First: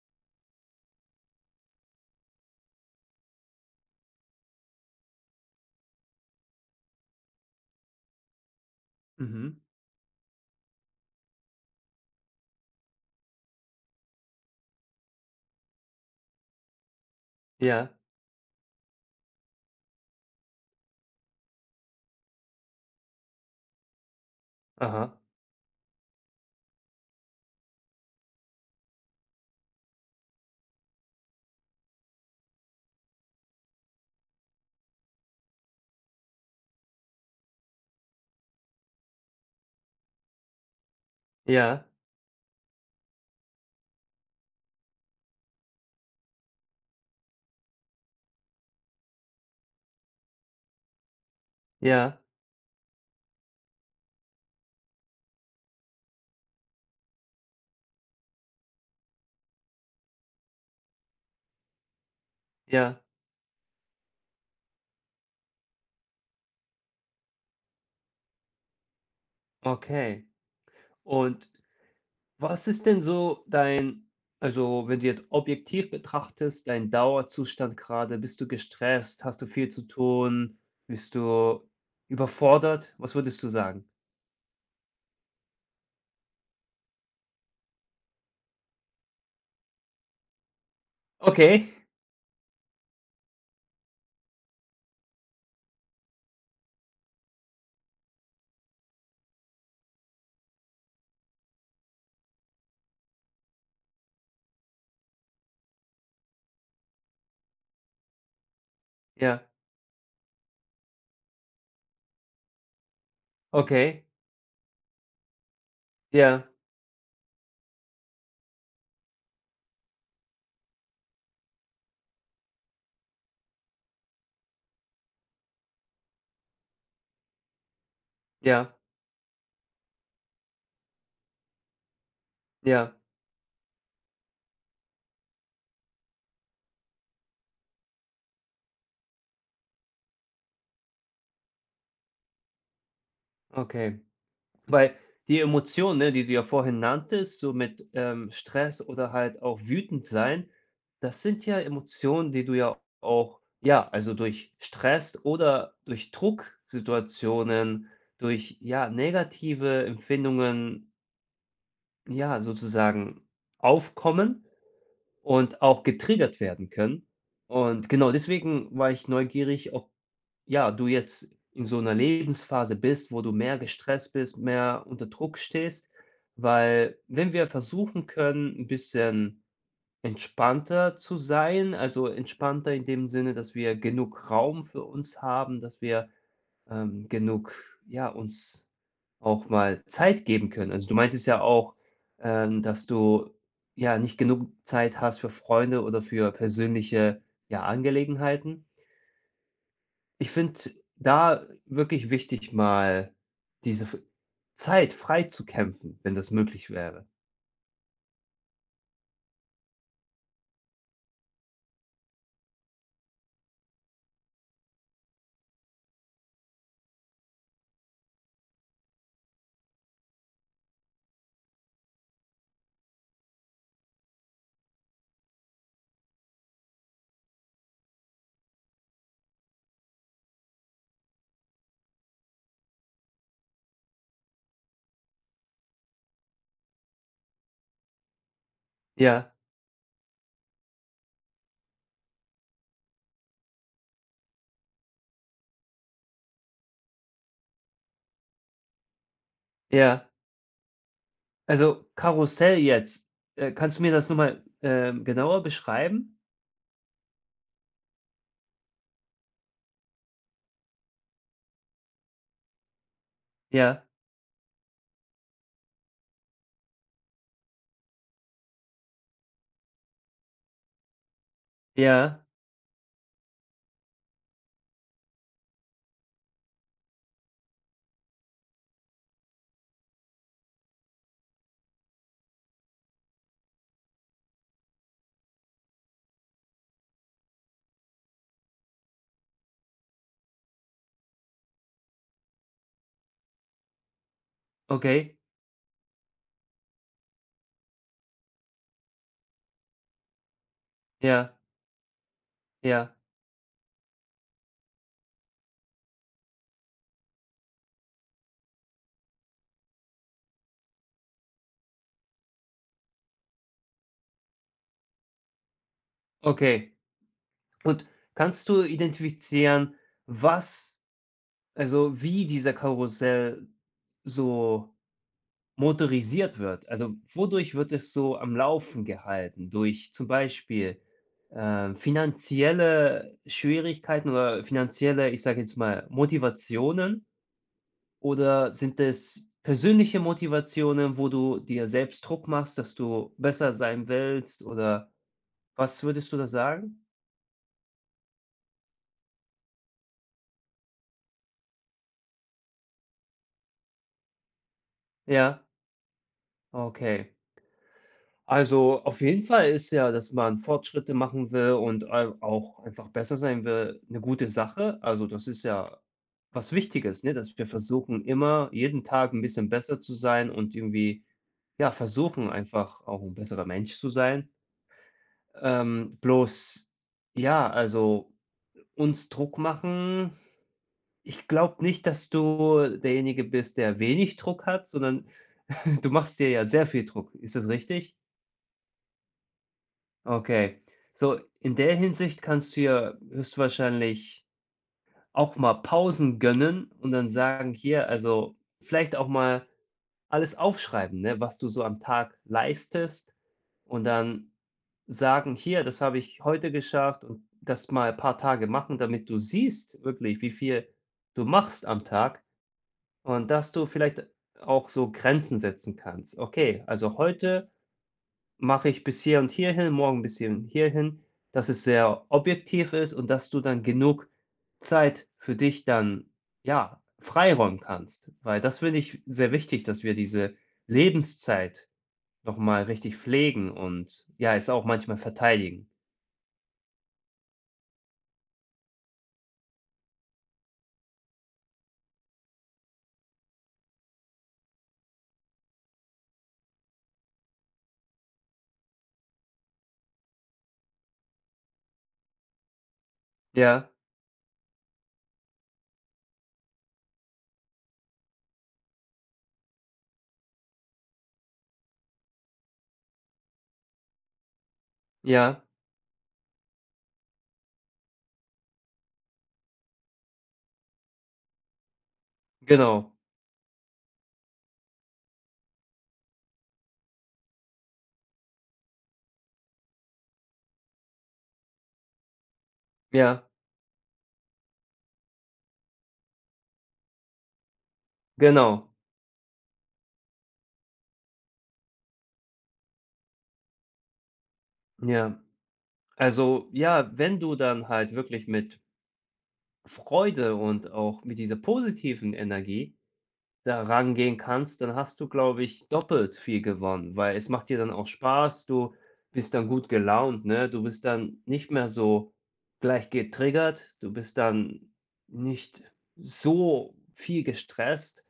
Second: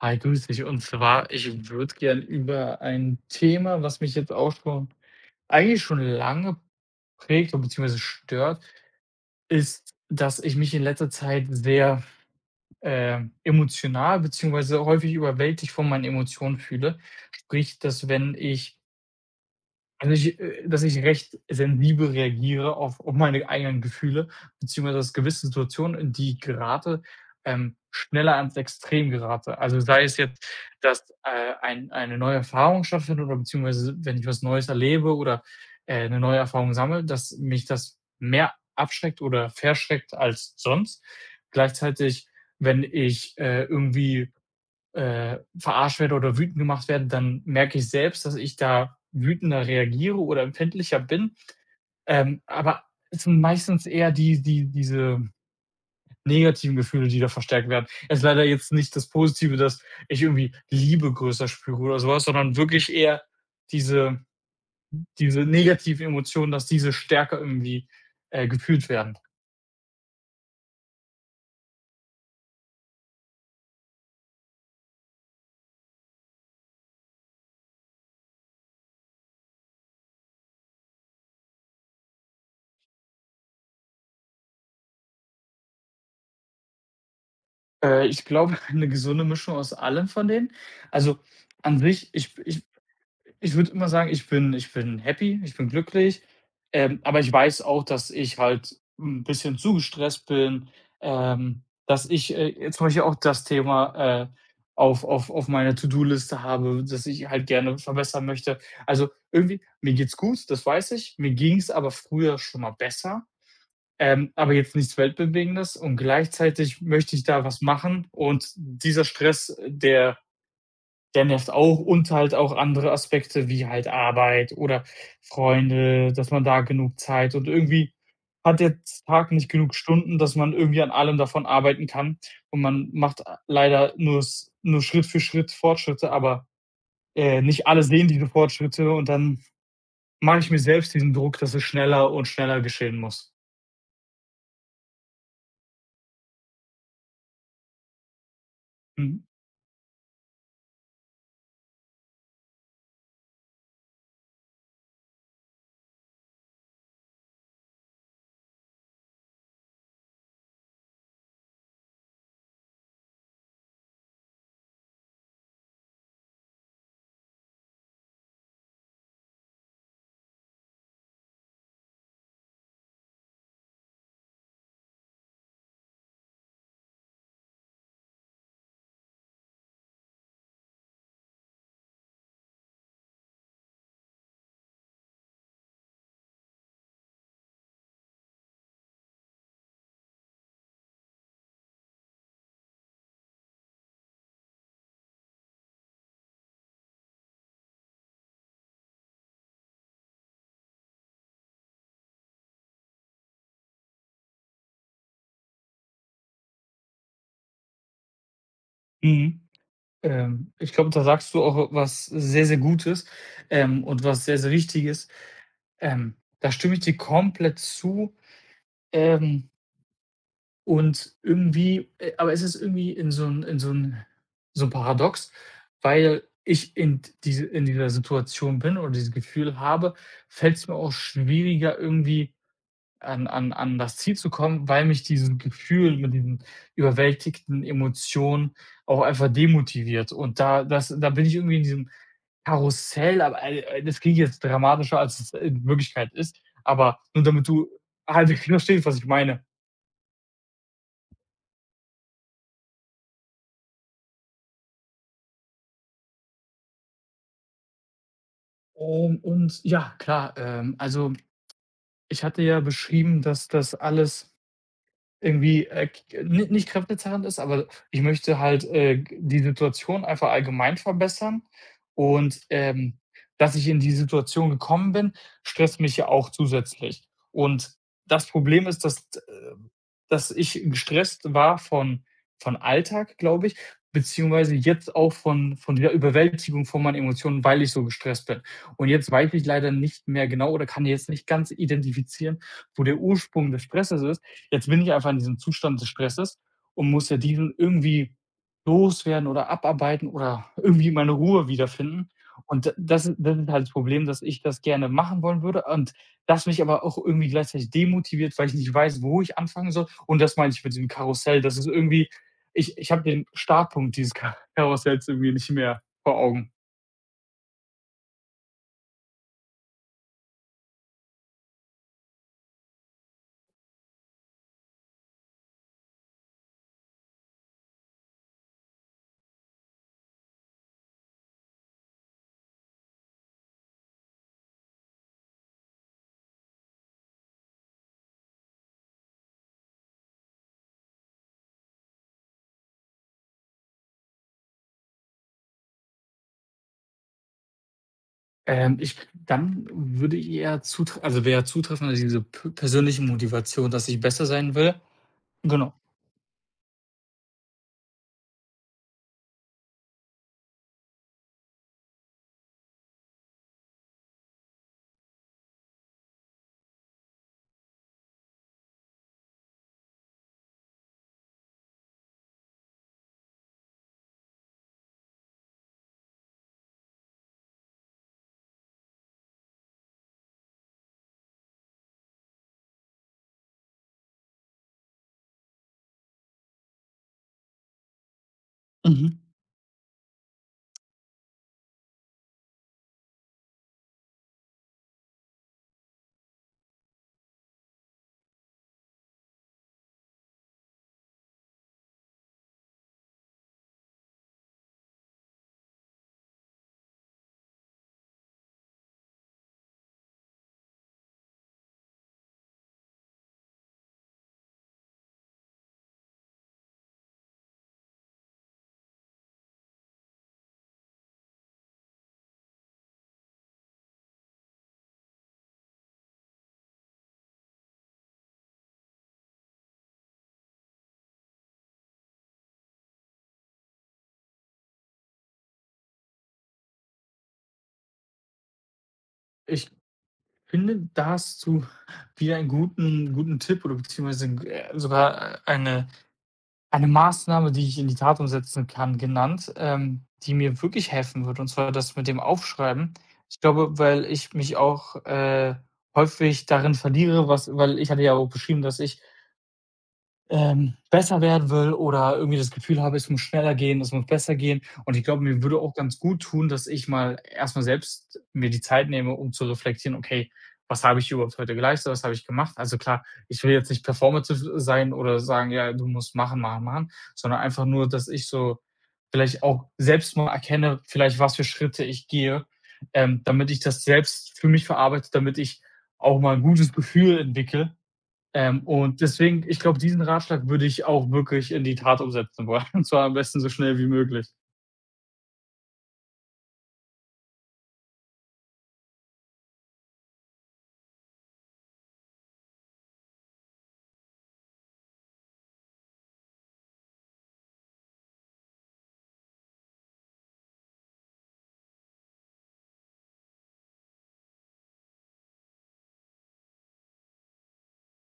Hi, grüß dich. Und zwar, ich würde gern über ein Thema, was mich jetzt auch schon eigentlich schon lange prägt und beziehungsweise stört, Mhm. ist, dass ich mich in letzter Zeit sehr emotional beziehungsweise häufig überwältigt von meinen Emotionen fühle. Sprich, Ja, dass wenn ich also, ich dass ich recht sensibel reagiere auf meine eigenen Gefühle, beziehungsweise aus aha. gewissen Situationen, in die ich gerate, schneller ans Extrem gerate. Also, sei es jetzt, dass, eine neue Erfahrung stattfindet oder beziehungsweise wenn ich was Neues erlebe oder, 'ne neue Erfahrung sammle, dass mich das mehr abschreckt oder verschreckt als sonst. Ja, Gleichzeitig, wenn ich, irgendwie verarscht werde oder wütend gemacht werde, dann merke ich selbst, dass ich da wütender reagiere oder empfindlicher bin. ja, Aber es sind meistens eher diese negativen Gefühle, die da verstärkt werden. Es ist leider jetzt nicht das Positive, dass ich irgendwie Liebe größer spüre oder so was, sondern wirklich ja, eher diese diese negativen Emotionen, dass diese stärker irgendwie, gefühlt werden. okay. Und was ist denn so dein, also wenn du jetzt objektiv betrachtest, dein Dauerzustand gerade? Bist du gestresst? Hast du viel zu tun? Bist du überfordert? Was würdest du sagen? Ich glaube, eine gesunde Mischung aus allem von denen. Also, Okay, an sich, ich würde immer sagen, ich bin happy, ich bin glücklich, aber ich weiß auch, dass ich halt ein bisschen zu gestresst bin, ähm, dass ich, jetzt zum Beispiel auch das Thema, auf meiner To-do-Liste habe, dass ich halt gerne verbessern möchte. Also, ja, irgendwie mir geht's gut, das weiß ich. Mir ging's aber früher schon mal besser, okay, aber jetzt nichts Weltbewegendes, und ja, gleichzeitig möchte ich da was machen, und dieser Stress, der nervt auch, und halt auch andere Aspekte wie halt Arbeit oder Freunde, dass man da genug Zeit und irgendwie, hat ja, der Tag nicht genug Stunden, dass man irgendwie an allem davon arbeiten kann, und man ja, macht a leider nur s nur Schritt für Schritt Fortschritte, aber, nicht alle sehen diese Fortschritte, und dann mache ich mir selbst diesen Druck, dass es schneller und schneller geschehen muss. okay. Weil die Emotionen, ne, die du ja vorhin nanntest, so mit, Stress oder Mhm, halt auch wütend sein, das sind ja Emotionen, die du ja auch ja, also durch Stress oder durch Drucksituationen, durch, ja, negative Empfindungen, ja, sozusagen aufkommen und auch getriggert werden können. Und genau deswegen war ich neugierig, ob ja, du jetzt in so einer Lebensphase bist, wo du mehr gestresst bist, mehr unter Druck stehst, weil wenn wir versuchen können, ein bisschen entspannter zu sein, also entspannter in dem Sinne, dass wir genug Raum für uns haben, dass wir, genug, ja, uns auch mal Zeit geben können. Also, du meintest ja auch, dass du, ja, nicht genug Zeit hast für Freunde oder für persönliche, ja, Angelegenheiten. Ich finde da wirklich wichtig, mal diese f Zeit frei zu kämpfen, wenn das möglich wäre. mhm. Ich glaube, da sagst du auch was sehr, sehr Gutes, und was sehr, sehr Wichtiges. Da stimme ich dir komplett zu. Ähm, und irgendwie aber es ist irgendwie in so ein Paradox, weil ich in diese in dieser Situation bin oder dieses Gefühl habe, fällt es mir auch schwieriger, irgendwie an das Ziel zu kommen, weil mich dieses Gefühl mit diesen überwältigten Emotionen auch einfach Ja, demotiviert. Und da bin ich irgendwie in diesem Karussell, aber, das klingt jetzt dramatischer, als es in Wirklichkeit ist, aber nur damit du halbwegs verstehst, was ich meine. ja. Also, Karussell jetzt, kannst du mir das noch mal, genauer beschreiben? Und ja, klar, also ich hatte ja beschrieben, dass das Ja, alles irgendwie, k ni nicht kräftezehrend ist, aber ich möchte halt, g die Situation einfach allgemein verbessern, ja, und, dass ich in die Situation gekommen bin, stresst mich ja auch zusätzlich. Und das Problem ist, dass ich gestresst war von Alltag, glaube ich, beziehungsweise jetzt auch von der Überwältigung von meinen Emotionen, weil ich so gestresst bin. Und jetzt weiß ich leider nicht mehr genau oder kann jetzt nicht ganz identifizieren, wo der Ursprung des Stresses ist. Jetzt bin ich einfach okay, in diesem Zustand des Stresses und muss ja diesen irgendwie loswerden oder abarbeiten oder irgendwie meine ja, Ruhe wiederfinden. Und d ja, das das ist halt das Problem, dass ich das gerne machen wollen würde und das mich aber auch irgendwie gleichzeitig demotiviert, weil ich nicht weiß, wo ich anfangen soll. Und das meine ich mit diesem Karussell. Das ist irgendwie. Ich habe den Startpunkt dieses Ka Karussells irgendwie nicht mehr vor Augen. okay. Und kannst du identifizieren, was also, wie dieser Karussell so motorisiert wird. Also, wodurch wird es so am Laufen gehalten? Durch zum Beispiel, finanzielle Schwierigkeiten oder finanzielle, ich sage jetzt mal, Motivationen? Oder sind es persönliche Motivationen, wo du dir selbst Druck machst, dass du besser sein willst? Oder was würdest du da sagen? Ich dann würde ich eher zutre also, wäre zutreffender diese p persönliche Motivation, dass ich besser sein will. Ja, Genau. okay. Also, auf jeden Fall ist ja, dass man Fortschritte machen will und au auch einfach besser sein will, eine gute Sache. Also, das ist ja was Wichtiges, ne, dass wir versuchen, immer jeden Tag ein bisschen besser zu sein und irgendwie, ja, versuchen einfach auch ein besserer Mensch zu sein. Bloß ja, also, uns Druck machen. Ich glaube nicht, dass du derjenige bist, der wenig Druck hat, sondern du machst dir ja sehr viel Druck. Ist das richtig? Mhm. Okay. So, in der Hinsicht kannst du ja höchstwahrscheinlich auch mal Pausen gönnen und dann sagen: „Hier“, also, vielleicht auch mal alles aufschreiben, ne, was du so am Tag leistest, und dann sagen: „Hier, das habe ich heute geschafft“, und das mal ein paar Tage machen, damit du siehst wirklich, wie viel du machst am Tag, und dass du vielleicht auch so Grenzen setzen kannst. Okay, also heute mache ich bis hier und hierhin, morgen bis hier und hierhin, dass es sehr objektiv ist und dass du dann genug Zeit für dich dann, ja, freiräumen kannst. Weil das finde ich sehr wichtig, dass wir diese Lebenszeit noch mal richtig pflegen und, ja, es auch manchmal verteidigen. Ich finde, da hast du wieder einen guten Tipp oder beziehungsweise sogar eine Maßnahme, die ich in die Tat umsetzen kann, genannt, die mir wirklich helfen wird. Und zwar das mit dem Aufschreiben. Ich Ja, glaube, weil ich mich auch, häufig darin verliere, was weil ich hatte ja auch beschrieben, dass ich besser werden will oder irgendwie das Gefühl habe, es muss schneller gehen, es muss besser gehen. Und ich glaube, mir ja, würde auch ganz gut tun, dass ich mal erstmal selbst mir die Zeit nehme, um zu reflektieren: „Okay, was habe ich überhaupt heute geleistet? Was habe ich gemacht?“ Also, genau. klar, ich will jetzt nicht performative sein oder sagen: „Ja, du musst machen, machen, machen“, sondern einfach nur, dass ich so vielleicht auch selbst mal erkenne, vielleicht was für Schritte ich gehe, Ja, damit ich das selbst für mich verarbeite, damit ich auch mal ein gutes Gefühl entwickle, genau. und deswegen, ich glaube, diesen Ratschlag würde ich auch wirklich in die Tat umsetzen wollen, und zwar am besten so schnell wie möglich. Ja. Also, ja, wenn du dann halt wirklich mit Freude und auch mit dieser positiven Energie da rangehen kannst, dann hast du, glaube ich, doppelt viel gewonnen, weil es macht dir dann auch Spaß, du bist dann gut gelaunt, ne? Du bist dann nicht mehr so gleich getriggert, du bist dann nicht so viel gestresst.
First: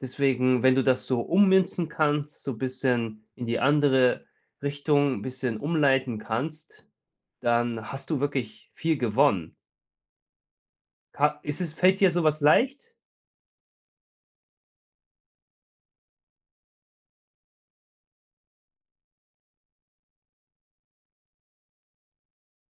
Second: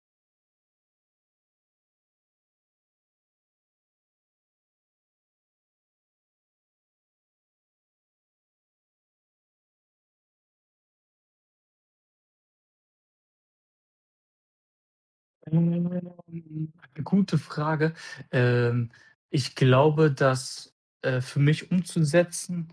Deswegen, wenn du das so ummünzen kannst, so ein bisschen in die andere Richtung ein bisschen umleiten kannst, dann hast du wirklich viel gewonnen. Ha ist es Fällt dir sowas leicht? Ähm, Gute Frage. Ähm, Ich glaube, dass für mich umzusetzen,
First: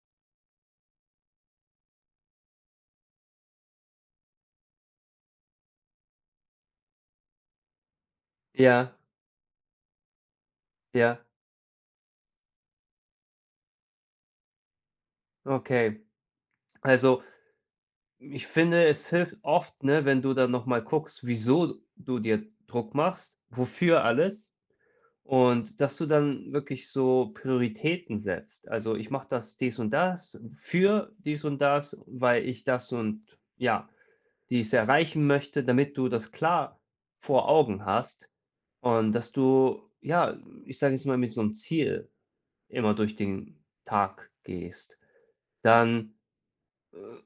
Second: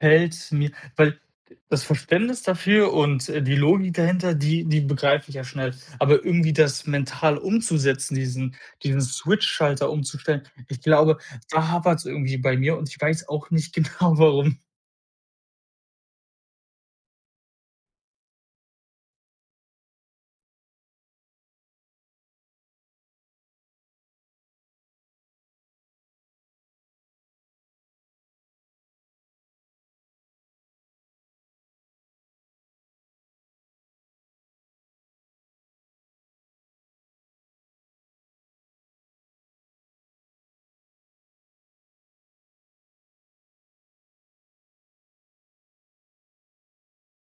fällt mir, weil das Verständnis dafür und, die Logik dahinter, die die begreife ich ja schnell. Aber irgendwie das mental umzusetzen, diesen Ja, diesen Switch-Schalter umzustellen, ich glaube, ja, da hapert es irgendwie bei mir, und ich weiß auch nicht genau warum. okay. Also, ich finde, es hilft oft, ne, wenn du dann noch mal guckst, wieso du dir Druck machst, wofür alles, und dass du dann wirklich so Prioritäten setzt. Also, ich mache das dies und das für dies und das, weil ich das und ja, dies erreichen möchte, damit du das klar vor Augen hast und dass du, ja, ich sage jetzt mal, mit so einem Ziel immer durch den Tag gehst. Dann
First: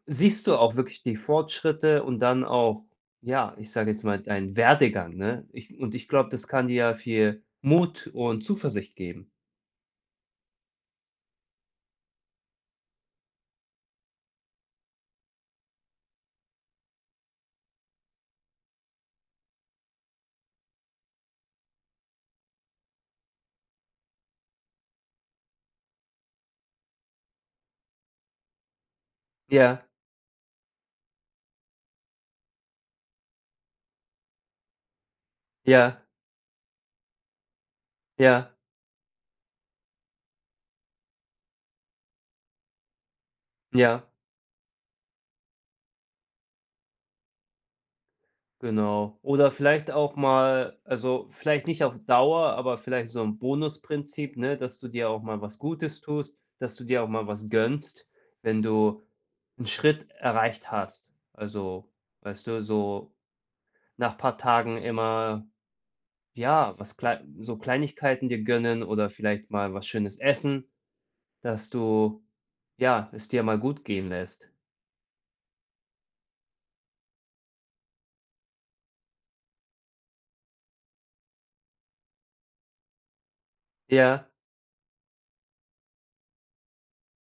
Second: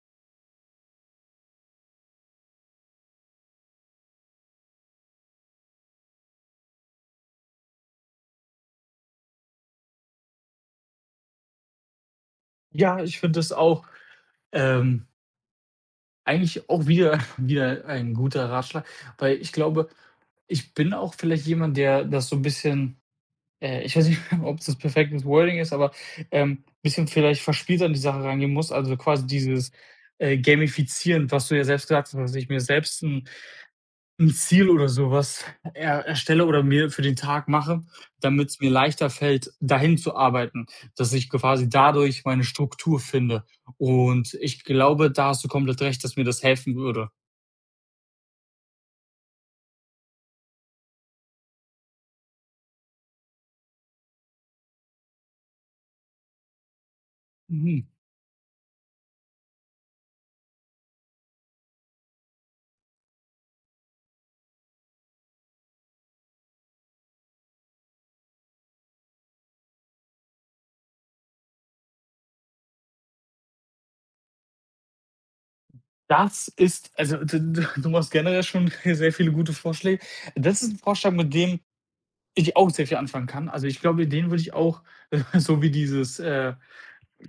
siehst du auch wirklich die Fortschritte und dann auch, ja, ich sage jetzt mal, deinen Werdegang, ne? Ich glaube, das kann dir ja viel Mut und Zuversicht geben. Ja, ich finde es auch Ähm, eigentlich auch wieder wieder ein guter Ratschlag, weil ich glaube, ich bin auch vielleicht jemand, der das so ein bisschen ich weiß nicht, ob's das perfektes Wording ist, aber, ein bisschen vielleicht verspielt an die Sache rangehen muss. Also, quasi dieses, Ja, Gamifizieren, was du ja selbst gesagt hast, dass ich mir selbst 'n Ziel oder sowas ja, er erstelle oder mir für den Tag mache, ja, damit's mir leichter fällt, dahin zu arbeiten, dass ich quasi dadurch meine Struktur finde. ja, Und ich glaube, da hast du komplett recht, dass mir das helfen würde. genau. Oder vielleicht auch mal, also, vielleicht nicht auf Dauer, aber vielleicht so ein Bonusprinzip, ne, dass du dir auch mal was Gutes tust, dass du dir auch mal was Mhm. gönnst, wenn du einen Schritt erreicht hast. Also, weißt du, so nach ein paar Tagen immer ja, was klei so Kleinigkeiten dir gönnen oder vielleicht mal was Schönes essen, dass du, ja, es dir mal gut gehen lässt. Das ist, also, d d du machst generell schon sehr viele gute Vorschläge. Das ist 'n Vorschlag, mit dem ich auch sehr viel anfangen kann. Also, ich glaube, Ja, den würde ich auch so wie dieses,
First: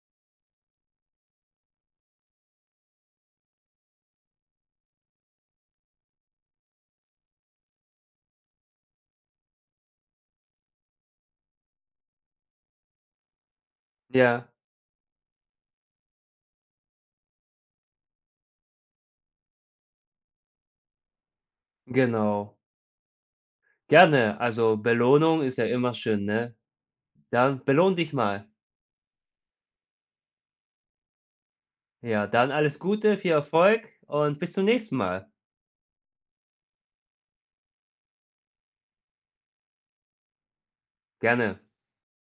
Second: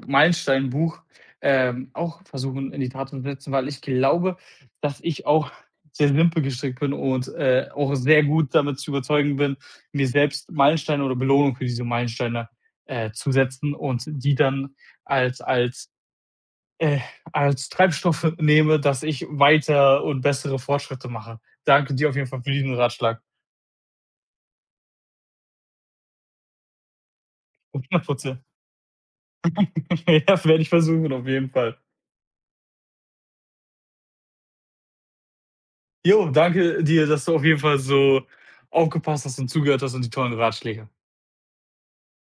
Meilenstein-Buch, auch versuchen, in die Tat umzusetzen, weil ich glaube, dass ich auch sehr simpel gestrickt bin und, auch sehr gut damit zu überzeugen bin, mir selbst Meilensteine oder Belohnung für diese Meilensteine, zu setzen und die ja, dann als als, äh als Treibstoff nehme, dass ich weiter und bessere Fortschritte mache. Danke dir auf jeden Fall für genau. diesen Ratschlag. Gerne, also Belohnung ist ja immer schön, ne? Dann belohn dich 100. mal. Ja, werde ich versuchen auf jeden Fall. Ja, dann alles Gute, viel Erfolg und bis zum nächsten Mal. Jo, danke dir, dass du auf jeden Fall so aufgepasst hast und zugehört hast, und die tollen Ratschläge. Gerne.